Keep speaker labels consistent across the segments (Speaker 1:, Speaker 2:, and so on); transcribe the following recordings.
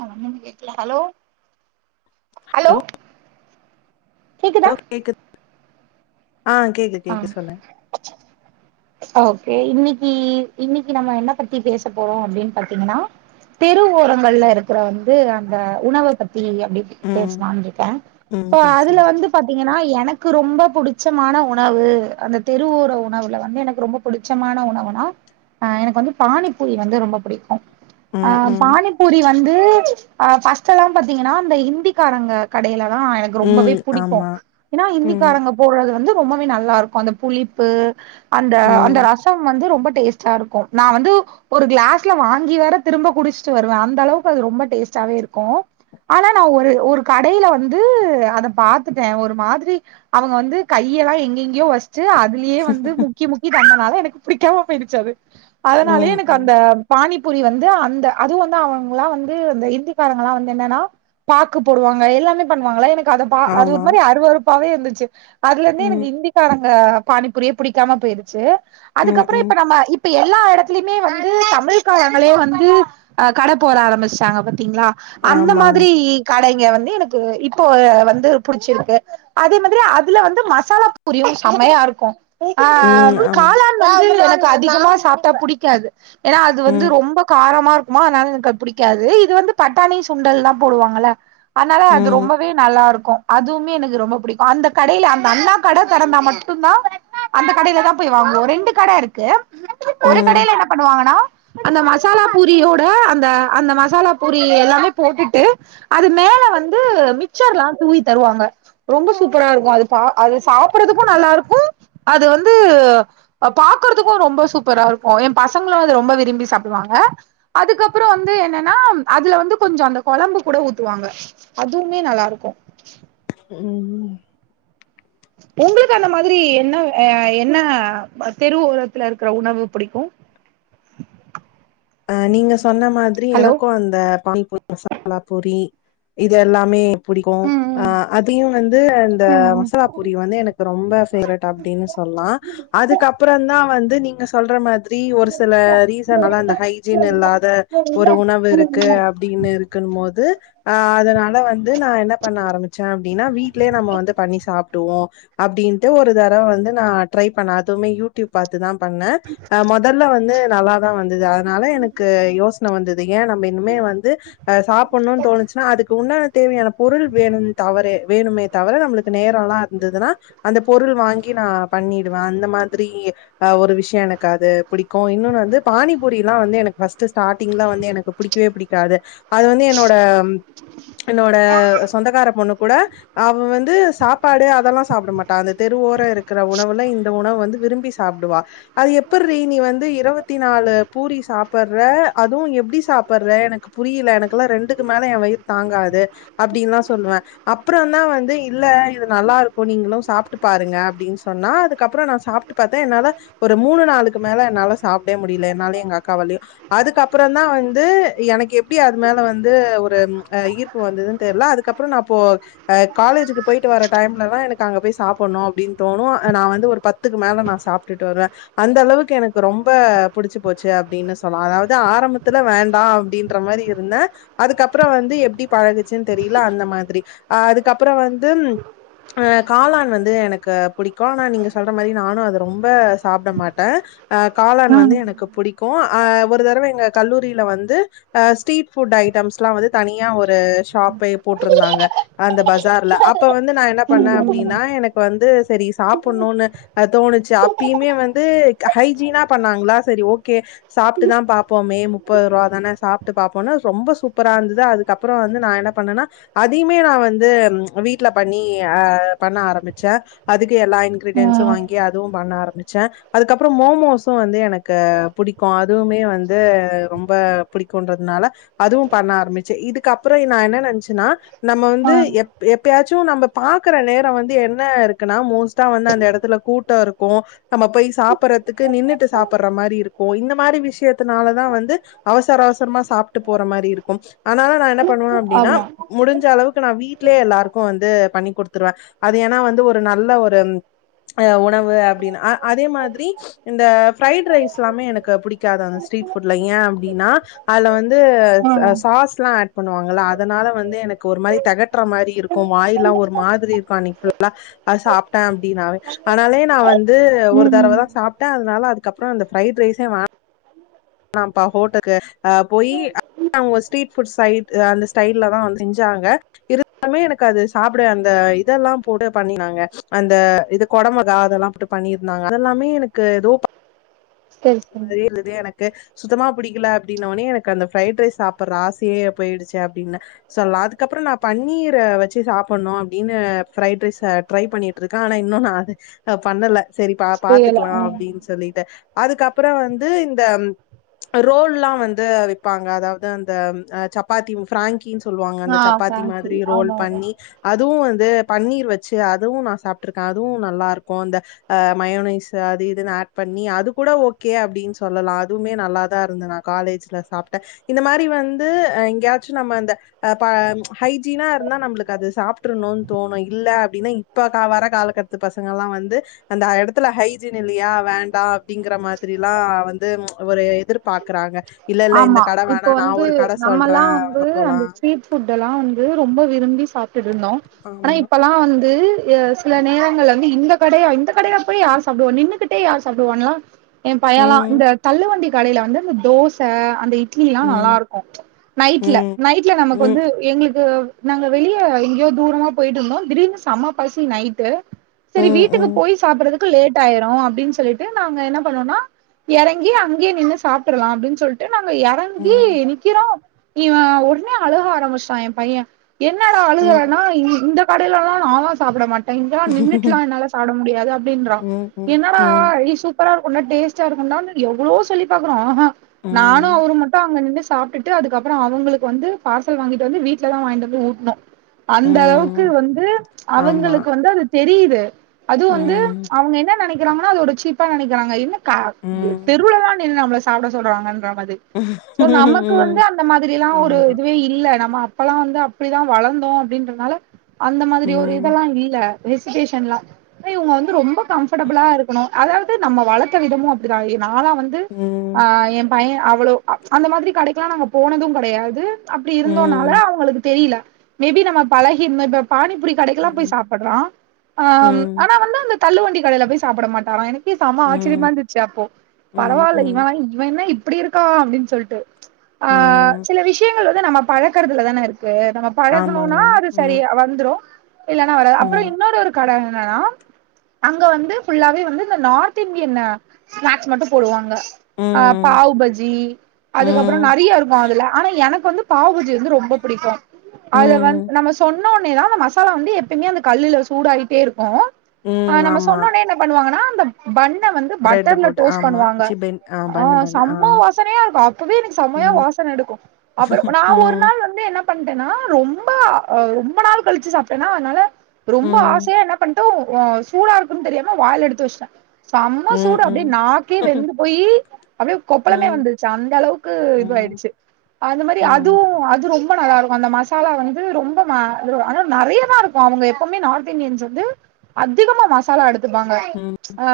Speaker 1: அ ஒன்னுமே கேகல hello hello கேக்குதா
Speaker 2: ஹலோ கேக்கு ஆஹ் கேக்கு
Speaker 1: ஆ
Speaker 2: கேக்கு சொல்லு
Speaker 1: ஓகே இன்னைக்கு இன்னைக்கு நம்ம என்ன பத்தி பேச போறோ அப்படின்னு பாத்தீங்கன்னா தெரு ஓரங்கள்ல இருக்கிற வந்து அந்த உணவ பத்தி அப்படி
Speaker 2: ம்
Speaker 1: பேசலான்னு இருக்கே
Speaker 2: ம்
Speaker 1: இப்ப
Speaker 2: பேசலா
Speaker 1: அதுல வந்து பாத்தீங்க எனா எனக்கு ரொம்ப புடிச்சமான உன உணவு அந்த தெருவோர உணவுல வந்து எனக்கு ரொம்ப பிடிச்சமான உணவுனா அஹ் எனக்கு வந்து பானிப்பூரி வந்து ரொம்ப புடிக்கு
Speaker 2: ம்
Speaker 1: ஆஹ்
Speaker 2: ம்
Speaker 1: பானிப்பூரி வந்து அஹ் ஃபஸ்ட்ல பாத்தீங்கன்னா இந்த ஹிந்திக்காரங்க கடயில அ எனக்கு ரொம்பவே
Speaker 2: ம்
Speaker 1: புடிக்கும்
Speaker 2: ஆமா
Speaker 1: ஏன்னா
Speaker 2: ம்
Speaker 1: இந்திக்காரங்க போடுறது வந்து ரொம்பவே நல்லாருக்கும் அந்த புளிப்பு அந்த அந்த
Speaker 2: ம்
Speaker 1: ரச வந்து ரொம்ப டேஸ்டாருக்கு நா வந்து ஒரு கிளாஸ்ல வாங்கி வர திரும்ப குடிச்சுட்டு வருவே அந்த அளவுக்கு அது ரொம்ப டேஸ்ட்டாவே இருக்கு ஆனா நா ஒரு ஒரு கடையில வந்து அத பாத்துட்டே ஒரு மாதிரி அவங்க வந்து கையெல்லா எங்கெங்கயோ வ ச்சு அதுலயே வந்து முக்கி முக்கி தந்தனால பிடிகாம போயிடுசு அது அதனாலயே
Speaker 2: ம்
Speaker 1: எனக்கு
Speaker 2: ம்
Speaker 1: அந்த பாணிப் புரி வந்து அந்த அதுவு வந்து அவங்கலா வந்து அந்த இந்திக்காரங்களா வந்து என்னன்னா பாக்கு போடுவாங்க எல்லாமே பண்ணுவாங்கள எனக்கு அத அ அது ஒரு
Speaker 2: ஆமா
Speaker 1: மாரி அருவறுப்பாவே இருந்துச்ச ச்சுக் அதுல இருந்து எனக்
Speaker 2: ம்
Speaker 1: ஹிந்திகார ஆ பானிபூரியே புடிக்காம போயிருச்சு
Speaker 2: ம்
Speaker 1: அதுக்கப்புற
Speaker 2: ம்
Speaker 1: இப்ப நம்ம இப் இப்ப எல்லா எடத்துலயுமே வந்து தமிழ் காலங்களே வந்து அஹ் கட போர ஆரம்பிச்சாங்க த்திங்களா அந்த
Speaker 2: ஆமா
Speaker 1: மாதிரி
Speaker 2: ஆமா
Speaker 1: கடைங்க வந்து எனக் து இப்போ வந்து புடிச்சிருக்கு அதே மாதிரி அப் அதுல வந்து மசாலா பூரியு செம்மையா இருக்கு அஹ் ஆஹ்
Speaker 2: ம் ஆமா
Speaker 1: காலான் வந்து எனக் க்கு அதிகமா சாப்ட்டா புடிக்காது ஏன்னா அது வந்து
Speaker 2: ம்
Speaker 1: ரொம்ப காரமா இருக் க்குமா அதனால எனக்கு புடிக்காது இது வந்து பட்டாணி சுண்டல்லா போடுவாங்கள அதனால அது
Speaker 2: ம்
Speaker 1: ரொம்பவே நல்லாருக்கு அதுவுமே எனக்கு ரொம்ப புடிக்கு அந்தக் கடையில அந்த அண்ணா கடை திறந்தா மட்டுந்தா அந்த கடயில தா போய் வாங்குவோ ரெண்டு கடை இருக்கு ஒரு
Speaker 2: ம்
Speaker 1: கடையில என்ன பண்ணுவாங்கன்னா அந்த மசாலா பூரியோ த அந்த அந்த மசாலா பூரி எல்லாமே போட்டுட்டு அது மேல வந்து மிச்சர்லா தூவி தருவாங்க ரொம்ப சூப் சூப்பரா இருக்கும் அது பா அது சாப்பறதுக்கும் நல்லா இருக்கு அது வந்து பா பாக்குறதுக்கு ரொம்பொ சூப்பரா இருக்கு எ பசங்களு அது ரொம்ப விரும்பி சாப்பிடுவாங்க அதுக்கப்பறொ வந்து என்னனா அதுல வந்து கொஞ்சொ அந்த கொழம்பு கூட ஊத்துவாங்க அதுவுமே நல்லா இருக்கு
Speaker 2: உஹ் ம்
Speaker 1: உங்களுக்கு அந்த மாதிரி என்ன அ என் என்ன அ தெருவோரத்துல இருக்குற உணவு புடிக்கு
Speaker 2: அஹ் நீங்க சொன்ன மாதிரி எனக்கு அந்த பானிபூரி மசாலா பூரி இது எல்லாமே புடிக்கு
Speaker 1: ம்
Speaker 2: அ
Speaker 1: ம்
Speaker 2: அதையு வந்து இந்த
Speaker 1: ம்
Speaker 2: மசாலா பூரி வந்து எனக்கு ரொம்ப பேவரட் அப்படின் சொல்லா அதுக்கப்பறந்தா வந்து ந்து நீங்க சொல்ற மாதிர் தி ஒரு சில ரீசன் நல்லால்ல ஹைஜீன் இல்லாத ஒரு உணவு இருக்கு அப்படின்னு இருக்குன் போது ஆ அதனால வந்து நா என்ன பண்ண ஆரம்பிச்சே அப்படின்னா வீட்லயே நம்ம வந்து பண்ணி சாப்டுவோ அப்படின்ட்டு ஒரு தடவ வந்து நா ட்ரை பண்ண அதுவுமே யூடியூப் பாத்துதா பண்ண அ மொதல்ல வந்து நல்லாதா வந்துது அத னால எனக்கு யோசன வந்துது ஏ நம்ம இனிமே வந்து அ சாப்டணுனு தோணுச்சுன்னா அதுக்கு உண்டான தேவையான பொருள் வேணும் தவர வேணுமே தவர நம்மளுக்கு நேரல்லா இருந்துதுன்னா அந்த பொருள் வாங்கி நா பண்ணிடுவே அந்த மாதிரி அ ஒரு விஷ்யொ எனக்கு அது புடிக்கு இன்னோன்னு வந்து பாணி பூரியல்லா வந்து எனக்கு ஃபஸ் ஸ்ட் ஸ்டார்ட்டிங்ல வந்து எனக்கு புடிக்வே புடிக் க்காது அது வந்து என்னோட என்னோட சொந்தக்கார பொண்ணு கூட அவெ வந்து சாப்பாடு அதெல்லா சாப்ட மாட்டா அந்த தெரு ஓரோ இருக் க்கிற உணவுல இந்த உணவு வந்து விரும்பி சாப்புடுவா அது எப்பட்ரி நீ வந்து இருவத்தி நாலு பூரி சாப்பட்ற அதுவு எப்டி சாப்பட்ற எனக்கு புரியல எனக்குல்லா ரண்டுக்கு மேல எ வயிறு தாங்காது அப்படின்னுலா சொல்லுவ அப்பறந்தா வந்து இல்ல இது நல்லா இருக்கு நீங்களும் சாப்புட்டு பாருங்க அப்படின்னு சொன்னா அதுக்கப்பறோ நா சாப்புட்டு பாத்த என்னால ஒரு மூணு நாளுக்கு மேல என்னால சாப்டவே முடியல என்னாலே எங்க அக்காவாளையு அதுக்கப்பறொந்தா வந்து எனக்கு எப்டி அது மேல வந்து ஒரு ம் அ ஈர்ப்பு வந்ததுன்னு தெர்ல அதுக்கப்பறொ நா போ அ காலேஜுக்கு போயிட்டு வர டைம்லதா எனக்கு அங்க போய் சாப்படணு அப்படின் தோணு அ நா வந்து ஒரு பத்துக்கு மேல நா சாப்புட்டுட்டு வருவே அந்த அளவுக்கு எனக்கு ரொம்ப புடிச்சு போச்சு அப்டின்னு சொல்லா அதாவது ஆரம்பத்துல வேண்டா அப்டின்ற மாரி இருந்த அதுக்கப்பறோ வந்து எப்டி பழகுச்சுன் தெரியல அந்த மாதிரி அஹ் அதுக்கப்பறோ வந்து அஹ் காளான் வந்து எனக்கு புடிக்கு ஆனா நீங்க சொல்ற மாரி நானு அத ரொம்ப சாப்பிட மாட்டே ஆ காளான் வந்து எனக்கு புடிக்கு அஹ் ஒரு தடவ எங்க கல்லூரியில வந்து அஹ் ஸ்ட்ரீட் ஃபுட் ஐட்டம்ஸ்லா வந்து தனியா ஒரு ஷாப் போட்டிருந்தாங்க அந்த பசார்ல அப்ப வந்து நா என்ன பண்ண
Speaker 1: ம் ம்
Speaker 2: அப்படின்னா எனக்கு வந்து சரி சாப்படணுனு அ தோணுச்சு அப்பியுமே வந்து ஹைஜீனா பண்ணாங்களா சரி ஓக் கே சாப்ட்டுதா பாப்போமே முப்போருவ தான சாப்ட்டு பாப்போன்னு ரொம்பொ சூப்பரா இருந்துது அதுக்கப்றோ வந்து நா என்ன பண்ணன அதியுமே நா வந்து வீட்ல பண்ணி அ பண்ண ஆரம்பிச்சே அதுக் கு எல்லா இன்கிரீடியன்ஸு வாங்கி அது அதுவு பண்ண ஆரம்பிச்சே அதுக்கப்பறோ மோமோஸும் வந்து எனக்கு புடிக்கு அதுவுமே வந்து ரொம்ப புடிக்குன்றதுனால அதுவும் பண்ண ஆரம்பிச்ச இதுக்கப்பறோ நா என்ன நெனச்சனா நம்ம
Speaker 1: ஆ
Speaker 2: வந்து எப் எப்பயாச்சு து நம்ம பாக்குற நேரோ வந்து என்ன இருக்குன்னா மோஸ்டா வந்து அந்த எடத்துல கூட்டோ இருக்கு நம்ம போய் சாப்பறதுக்கு நின்னுட்டு சாப்பற மாறி இருக் இந்த மாரி விஷயத்துனாலதா வந்து அவசர அவசரமா சாப்டு போற மாரி இருக்கும் அதனால நா என்ன பண்ணுவே அப்டின்னா
Speaker 1: ஆமா
Speaker 2: முடிஞ்ச அளவுக்கு நா வீட் வீட்லயே எல்லாருக்கு வந்து பண்ணி குடுத்துருவே அது ஏன்னா வந்து ஒரு நல்ல ஒரு உணவு அப்டின்னு அ அதே மாதிரி இந்த ஃபிரரைட் ரைஸ் திலாமே எனக்கு புடிக்காது அந்த ஸ்ட்ரீட் ஃபுட்ல ஏன் அப்டின்னா அதுல வந்து சாஸ்லா ஆட் பண்ணுவாங்கள்ல அதனால வந்து எனக்கு ஒரு மாறி தெகட்றா மாரி இருக்கோ வாயிலாம் ஒரு மாதிரி இருக்கோ அணிக்கு ஃபுல்லா அது சாப்டே அப்டினாவே அதனாலே நா வந்து அது ஒரு
Speaker 1: ம்
Speaker 2: தரவ
Speaker 1: ம்
Speaker 2: தா சாப் டா அதுனால அதுக்கப்பரோ அந்த ஃப்ரைட் ரைஸே வே ந ப்பா ஹோட்டக்கு ஆஹ் போய் அவங்க ஸ்ட்ரீட் ஃபுட்சைட் அந்த ஸ்டைலதான் வந்து செஞ்சாங்க இருந்தாலுமே எனக்கு அது சாப்பட அந்த இதெல்லாம் போட்டு பண்ணினாங்க அந்த இது கொடமொகா அதெல்லாம் போட்டு பண்ணிருந்தாங்க அதெல்லாமே எனக்கு ஏதோ
Speaker 1: சரி
Speaker 2: மாறி இருந்து எனக் சுத்தமா புடிக்கல அப்டின்னொனே எனக்கு அந்த பிரரைட் ரைஸ் சாப்பற ஆசையே போயிடுச்சு அப்டின்னா சொல்ல அதுக்கப்பரோ நா பன்னீர வெச்சு சாப்டனு அப்டின்னு பிரரைட் ரைஸ் ட்ரை பண்ணிட்டு இருக்க ஆனா இன்னு நா அத பண்ணல சரிப்பா பாத்துக்கலா அப்படின்னு சொல்லிட்டு அதுக்கப் அப்பரோ வந்து இந்த ரோல்லா வந்து விப்பாங்க அதாவது அந்த சப்பாத்தி பிராங்க் கி சொல்லுவாங்க அந்த சப்பாத்தி மாதிரி ரோல் பண்ணி அதுவு வந் பன்னீர் வெச்சு அதுவு நான் சாப்பிட்டுருக்கே அதுவு நல்லா இருக்கும் இந்த அ மயோனைஸ் அது இதுனு அட் பண்ணி அது கூட ஓ கே அப்படின்னு சொல்லலா அதுவுமே நல்லாதான் இருந்தது நா காலேஜ்ல சாப்ட்டன் இந்த மாரி வந்து எங்கேயாச்சு நம்ம இந்த அ ப ஹைஜீனா இருந்தா நம்மளுக்கு அது சாப்டர்னுனு தோணு இல்ல அப்படின்னா இப்ப வர காலக்கட்டத்து பசங்கள வந்து அந்த எடத்துல ஹைஜீன் இல்லையா வேண்டா அப்படிங்கற மார் த்ரிலா வந்து ஒரு எதிர்பாக்குறாங்க
Speaker 1: ஆமா இப்ப வந்து நம்மல்லா
Speaker 2: சொல்றேன்.
Speaker 1: வந்து
Speaker 2: அங்க
Speaker 1: அந்த
Speaker 2: போலாம்.
Speaker 1: ஸ்ட்ரீட் ஃபுட் எல்லா வந்து ரொம்ப விரும்பி டிருந்தோ ஆனா
Speaker 2: ஆமா.
Speaker 1: இப்பல்லா வந்து சில நேரங்கள இந்த கடையா இந்த கடையில போய் யார் சாப்புடுவா நின்னுகிட்டே யார் சாப்டுவானுலா எ பையலா
Speaker 2: ம்.
Speaker 1: இந்த தள்ளு வண்டி கடைல வந்து இந்த தோஸ் ச அந்த இட் இட்லிலா நல்லா
Speaker 2: ம்.
Speaker 1: இருக்கும் ம்ச் நைட்ல
Speaker 2: ம்.
Speaker 1: நைட்ல நமக்கு
Speaker 2: ம்.
Speaker 1: வந்து எங்ளுக்கு நாங்க வெளிய எங்கியோ தூரமா போய்ட்டு இருந்தோ திடீர்னு சம பசி நைட்டு
Speaker 2: ம்.
Speaker 1: செரி வீட்டுக்கு
Speaker 2: ம்.
Speaker 1: போய் சாப்டுறதுக் கு லேட் ஆய்ரு அப்டின் சொல்லிட்டு நாங்க என்ன பண்ணோனா எறங்கி அங்கியே நின்னு சாப்ட்ருலா அப்டின் சொல் நாங்க எறங்கி
Speaker 2: ம்.
Speaker 1: நிக்கிறோ இவ ஒடனே அழக ஆரம்பிச்சுட்டா என் பையன் என்னடா
Speaker 2: ம்.
Speaker 1: அழுகுறனா இ இந்த கடையிலலா நாலா சாப்ட மட் ட இங்கலா நின்னுட்லா என்னால சாப்ட முடியாது அப்டின்றா
Speaker 2: ம். ம்.
Speaker 1: என்னடா
Speaker 2: ம்.
Speaker 1: [unintelligible] சூப்பரா இருக்குன்டா டேஸ்டா இருக்குன்டானு எவ்ளோ சொல்லி பாக்குறோ அஹம் நானு
Speaker 2: ம்.
Speaker 1: அவுரு மட்டு அங்க நின்னு சாப்டுட்டு அதுக்கப்பறோ அவுங்களுக்கு வந்து பார்சல் வாங்கிட்டு வந்து வீட்டுல தா வாங்கிட்டு வந்து ஊட்ணோ அந்த அளவுக்கு
Speaker 2: ம்.
Speaker 1: வந்து
Speaker 2: ஆமா.
Speaker 1: அவுங்களுக்கு வந்து அது தெரியி அது வந்து
Speaker 2: ம்.
Speaker 1: அவுங்க என்ன நனைக் கிறாங்னோ அதோட சீப்பா நனக்கிறாங்க இன்ன கா
Speaker 2: ம்.
Speaker 1: தெருவுலதா நின்னாம்ள சாப்ட சொல்றாங்கன் நமது சோ நமக்கு வந்து
Speaker 2: ம்.
Speaker 1: அந்த மாதிரிலா ஒரு
Speaker 2: ஆமா.
Speaker 1: இதுவே இல்ல நம்ம அப்பலா வந்து அப்டிதா வளந்தோ அப்டின்றனால அந்த மாதுரி ஒரு
Speaker 2: ம்.
Speaker 1: இதல்லா இல்ல ஹெசிடேஷன்லா இவங்க வந்து ரொம்ப கம்ஃபர்டபிளா இருக்கணு அதாவது நம்ம வளத்த விதமு அப்டிதா நாலா வந்து
Speaker 2: ம்.
Speaker 1: ஆ எம் ஏ அவ்ளோ அந்த மாதிரி கடைக்குலா நாங்க போனது கெடையாது அப்டி இருந்தோனால
Speaker 2: ம்.
Speaker 1: அவங்களுக்கு தெரில மே பி நம்ம பழகி இந்தோ இப்ப பானிபுரி கடைக்கில்லா போய்
Speaker 2: ம்.
Speaker 1: சாப்பட்றா ஆம்
Speaker 2: ம்.
Speaker 1: ஆனா வந்து அந்த தள்ளுவண்டி கடைல போய் சாப்பட மாட்டாரா எனக் சாம ஆச்சர்யமா
Speaker 2: ம்.
Speaker 1: இருந்துச்சு அப்போ
Speaker 2: ம்.
Speaker 1: பரவால்ல இவ
Speaker 2: ம்.
Speaker 1: இவ என்ன இப் இப்டி இருக்கா அப்டின் சொல்ட்டு ஆ
Speaker 2: ம்.
Speaker 1: சில விஷயங்கள் நம்ம பழக்குறதுல தானே இருக் கு நம்ம
Speaker 2: ஆமாங்க.
Speaker 1: பழகணுனா அது
Speaker 2: ம்,
Speaker 1: சரியா வந்துரு இல்லனா வரா அப்புற
Speaker 2: ம்,
Speaker 1: இன்னொரு ஒரு கட ஆனா அங்க வந்து ஃபுல்லாவே வந்து இந்த நார்த் இன்டியன் ஸ்நேக்ஸ் மட்டு போடுவாங்க ஆ
Speaker 2: ம்,
Speaker 1: பாவுபஜ்ஜி அதுக்கப்புற
Speaker 2: ம்,
Speaker 1: நெறைய இருக்கு அதுல ஆனா எனக்கு வந்து பாவுபஜ்ஜி வந்து ரொம்ப பிடிக்கு அது வந்
Speaker 2: ம்,
Speaker 1: நம்ம சொன்னோ னேதா அந்த மசாலா வந்து எப்பேமே அந்த கல்லுல சூடாயிட்டே இருக்கு ஆ
Speaker 2: ம்.
Speaker 1: நம்ம
Speaker 2: ஆமா.
Speaker 1: சொன்னோனே என்ன பண்ணுவாங்கனா இந்த பன்
Speaker 2: பிரெட் போட்டு ஆமா சி பென் ஆ பன்னு பன்னு ஆ.
Speaker 1: செம வாசனையா இருக்கு அப்பவே எனக்கு செம்மையா
Speaker 2: ம்,
Speaker 1: வாசனை எடுக்கு அப்புற நா ஒரு
Speaker 2: ம்,
Speaker 1: நாள் வந்து என்ன பண்ட்டேனா ரொம்ப ஆ ரொம்ப நாள் கழிச்சு சாப்டேனா அதனால ரொம்ப
Speaker 2: ம்,
Speaker 1: ஆசையா என்ன பண் டோ ஆஹ் சூடா இருக்குன்னு தெரியாம வாயல எடுத்து வச்ட்டே செம்மா
Speaker 2: ம்,
Speaker 1: சூடு அப்டியே
Speaker 2: ம்.
Speaker 1: நாக்கே வெந்து போயி அப்டியே கொப்பளமே
Speaker 2: ம்,
Speaker 1: வந்துருச்சு அந்த அளவுக்கு இது
Speaker 2: ம்,
Speaker 1: ஆயிடுச்சு அந்த மாரி
Speaker 2: ம்,
Speaker 1: அதுவு அது ரொம் ரெம்பா நல்லாருக்கு அந்த மசாலா வந்து ரொம்ப [unintelligible] நெறையதா இருக்கு அவுங்க எப்வுமே நார்த் இந்தியன்ஸ் வந்து அதிகமா மசாலா எடுத் பாங்க
Speaker 2: ம்.
Speaker 1: ஆ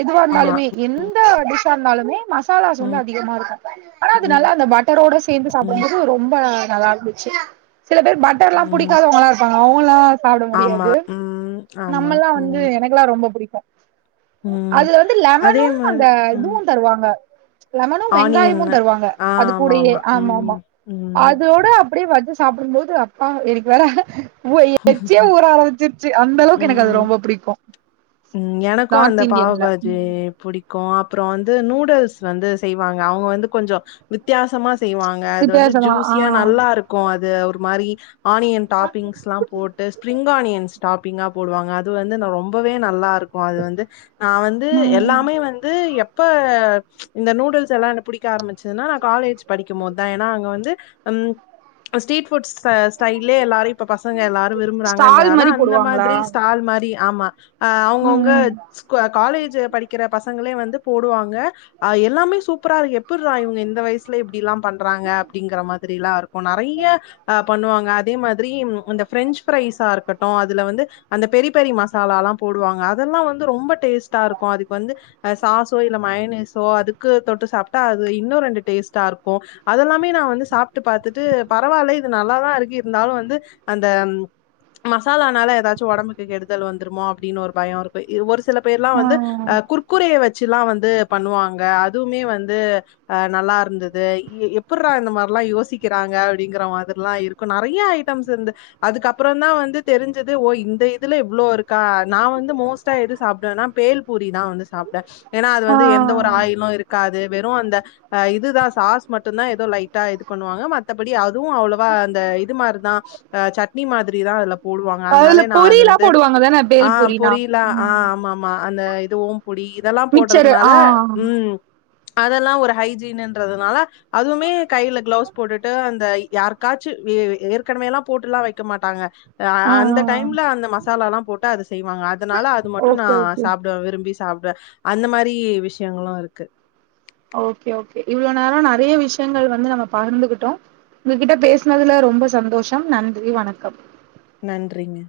Speaker 1: எதுவா
Speaker 2: ஆமா.
Speaker 1: இருந்தாலுமே என் எந்த டிஷ்ஷா இருந்தாலுமே மசாலாஸ் வந்து
Speaker 2: ம்,
Speaker 1: அதிகமா இருக்கு ஆனா அது நல்லா
Speaker 2: ம்,
Speaker 1: அந்த பட்டரோட சேர்ந்து
Speaker 2: ம்,
Speaker 1: சாப்பிடுபோது ரொம்ப நல்லாருந்துச்சு சில பேர் பட்டர்லா
Speaker 2: ம்.
Speaker 1: பிடிக்காதவங்களா இருப்பாங்க அவங்கள்லா சாப்பிட
Speaker 2: ஆமா.
Speaker 1: முடியாது
Speaker 2: ம், ஆமா.
Speaker 1: நம்மலா வந்து
Speaker 2: ம்,
Speaker 1: எனக்குல்லா ரொம்ப புடிக்கு
Speaker 2: ம்.
Speaker 1: அதுல வந்து
Speaker 2: அதே
Speaker 1: லெமனும் அந்த
Speaker 2: மாரி அ
Speaker 1: இதுவு தருவாங்க லெமனு
Speaker 2: ஆனியன்.
Speaker 1: வெங்காயமு தருவாங்க
Speaker 2: ஆ
Speaker 1: அது கூடயே
Speaker 2: ஆமாமா.
Speaker 1: ஆமா ஆமா
Speaker 2: ம், ம்,
Speaker 1: அதோட அப்புடியே வஜ்சு சாப்பிடும் போது அப்பா எனக்கு வேற உ எச்சியே ஊர ஆரமிச்சிருச்சு
Speaker 2: உம் உம் எனக்கு அந்த
Speaker 1: நார்த் இந்தியன்ல
Speaker 2: பாவ்பாஜி புடிக்கு க்கு அப்புற வந்து நூடுல்ஸ் வந்து செய்வாங்க அவங்க வந்து கொஞ்ச வித்தியாசமா செய்வாங்க அது வந்து
Speaker 1: வித்தியாசமா
Speaker 2: ஜூசியா
Speaker 1: ஆ
Speaker 2: நல்லா இருக்கு அது ஒரு மாரி ஆனியன் டாப்பிங்ஸ்லா போட்டு ஸ்பிரிங் ப ஆனியின் ஸ்டாப் பிங்கா போடுவாங்க அது வந்து ரொம்பவே நல்லா இருக் கு அது வந்து நா வந்து
Speaker 1: ம்
Speaker 2: எல்லாமே வந்து எப் இப்ப இந்த நூடுல்ஸ் எல்லாமே புடிக்க ஆரம்மிச்சதுனா காலேஜ் படிக்கும்போது தா ஏனா அங்க வந்து உம் அஹ் ஸ்ட்ரீட் ஃபு ஃபுட்ஸு ஸ்டைலே எல்லாரு இப்ப பசங்க எல்லாரு
Speaker 1: ஸ்டால்
Speaker 2: விரும்புறாங்கன்றனால
Speaker 1: மாரி
Speaker 2: அந்த மாதி
Speaker 1: போடுவாங்களா
Speaker 2: க்ரில் ஸ்டால் மாரி ஆமா அஹ் அவ்ங்கவ்ங்க
Speaker 1: ம்
Speaker 2: ஸ்கூல் ஆர் காலேஜ் ஜு படிக்கிற பசங்களே வந்து போடுவாங்க அஹ் எல்லாமே சூப்பராருக்கு எப்புட்றா இவ்ங்க இந்த வயசுலேப் ப்டிலா பண்றாங்க அப்டிங்கிற மாரி க்ரிலா இருக்கு நெறைய ஆஹ் பண்ணுவாங்க அதே மாதிரி இந்த பிரெஞ்ச் ப்ரைஸ் ஆஹ் இருக்கட்டு அதுல வந்து அந்த பெரி பெரி மசாலாலா போடுவாங்க அதெல்லா வந்து ரொம்ப டேஸ்ட்டா இருக்கு அதுக்கு வந்து அஹ் சாசோ இல்ல மயொனீசோ அதுக்கு தொட்டு சாப்ட்டா அது இன்னு ரெண்டு டேஸ்ட்டா இருக்கு அதெல்லாமே நா வந்து சாப்ட்டு பாத்தட்டு பரவால்ல இது நல்லாதா இருக்கு இருந்தாலு வந்து அந்த மசாலானால எதாச் சு ஒடம்புக்கு கெடுதல் வந்துருமா அப்டின் ஒரு பய இருக்கு இவ்வொரு சில பேர்லா
Speaker 1: ம் ஆ
Speaker 2: வந்து ஆஹ் குர்குரே ல்லா வந்து பண்ணுவாங்க அதுவுமே வந்து அ நல்லா இருந்துது எப்புர்றா இந்த மார்லா யோசிக்கிறாங்க அப்டிங்கற மாதிரிலா இருக்கு நெறையா ஐட்டம்ஸ் இருந்து அதுக்கப்பறந்தா வந்து தெரிஞ்சது ஓ இந்த இதுல இவ்ளோ இருக்கா நா வந்து மோஸ்ட்டா எது சாப்டுவன்னா பேல் பூரிதா வந்து சாப்டுவ ஏனா அது
Speaker 1: ஆ
Speaker 2: வந்து எந்த ஒரு ஆயிலு இருக்காது வெறு அந்த இதுதா சாஸ் மட்டுந்தா எதோ லைட்டா இது பண்ணுவாங்க மத்தபடி அதுவு அவ்வளவா அந்த இது மாருதா அ சட்னி மாதிரிதா அதுல போடுவாங்க அதனால
Speaker 1: அதுல
Speaker 2: நா அது
Speaker 1: பொறிலா
Speaker 2: வந்து
Speaker 1: போடுவாங்கதானே
Speaker 2: ஆ
Speaker 1: பேல்பூரினா
Speaker 2: பொரியலா ஆ
Speaker 1: ம்
Speaker 2: ஆமாமா அந்த இதுவு பொடி இதெல்லா போடறதுனால
Speaker 1: ஆ
Speaker 2: ம் அதெல்லா ஒரு ஹைஜீனுன்றதுனால அதுவுமே கைல கிளவ்ஸ் போட்டுட்டு அந்த யாருக்காச்சு ஏற்கனவேலா போட்டுலா வெக்க மாட்டாங்க ஆ அந்த டைம்ல அந்த மசாலாலா போட்டு அது செய்வாங்க அதனால அது மட்டு நா
Speaker 1: ஓகே ஓகே
Speaker 2: சாப்டுவ விரும்பி சாப்டுவ அந்த மாரி விஷயங்களு இருக்கு
Speaker 1: ஓகே ஓகே இவ்ளோ நேர நா நெறைய விஷயங்கள் வந்து நம்ம பகிர்ந்து கிட்டோ உங்ககிட்ட பேசனதுல ரொம்ப சந்தோஷம் நன்றி வணக்கம்
Speaker 2: நன்றிங்க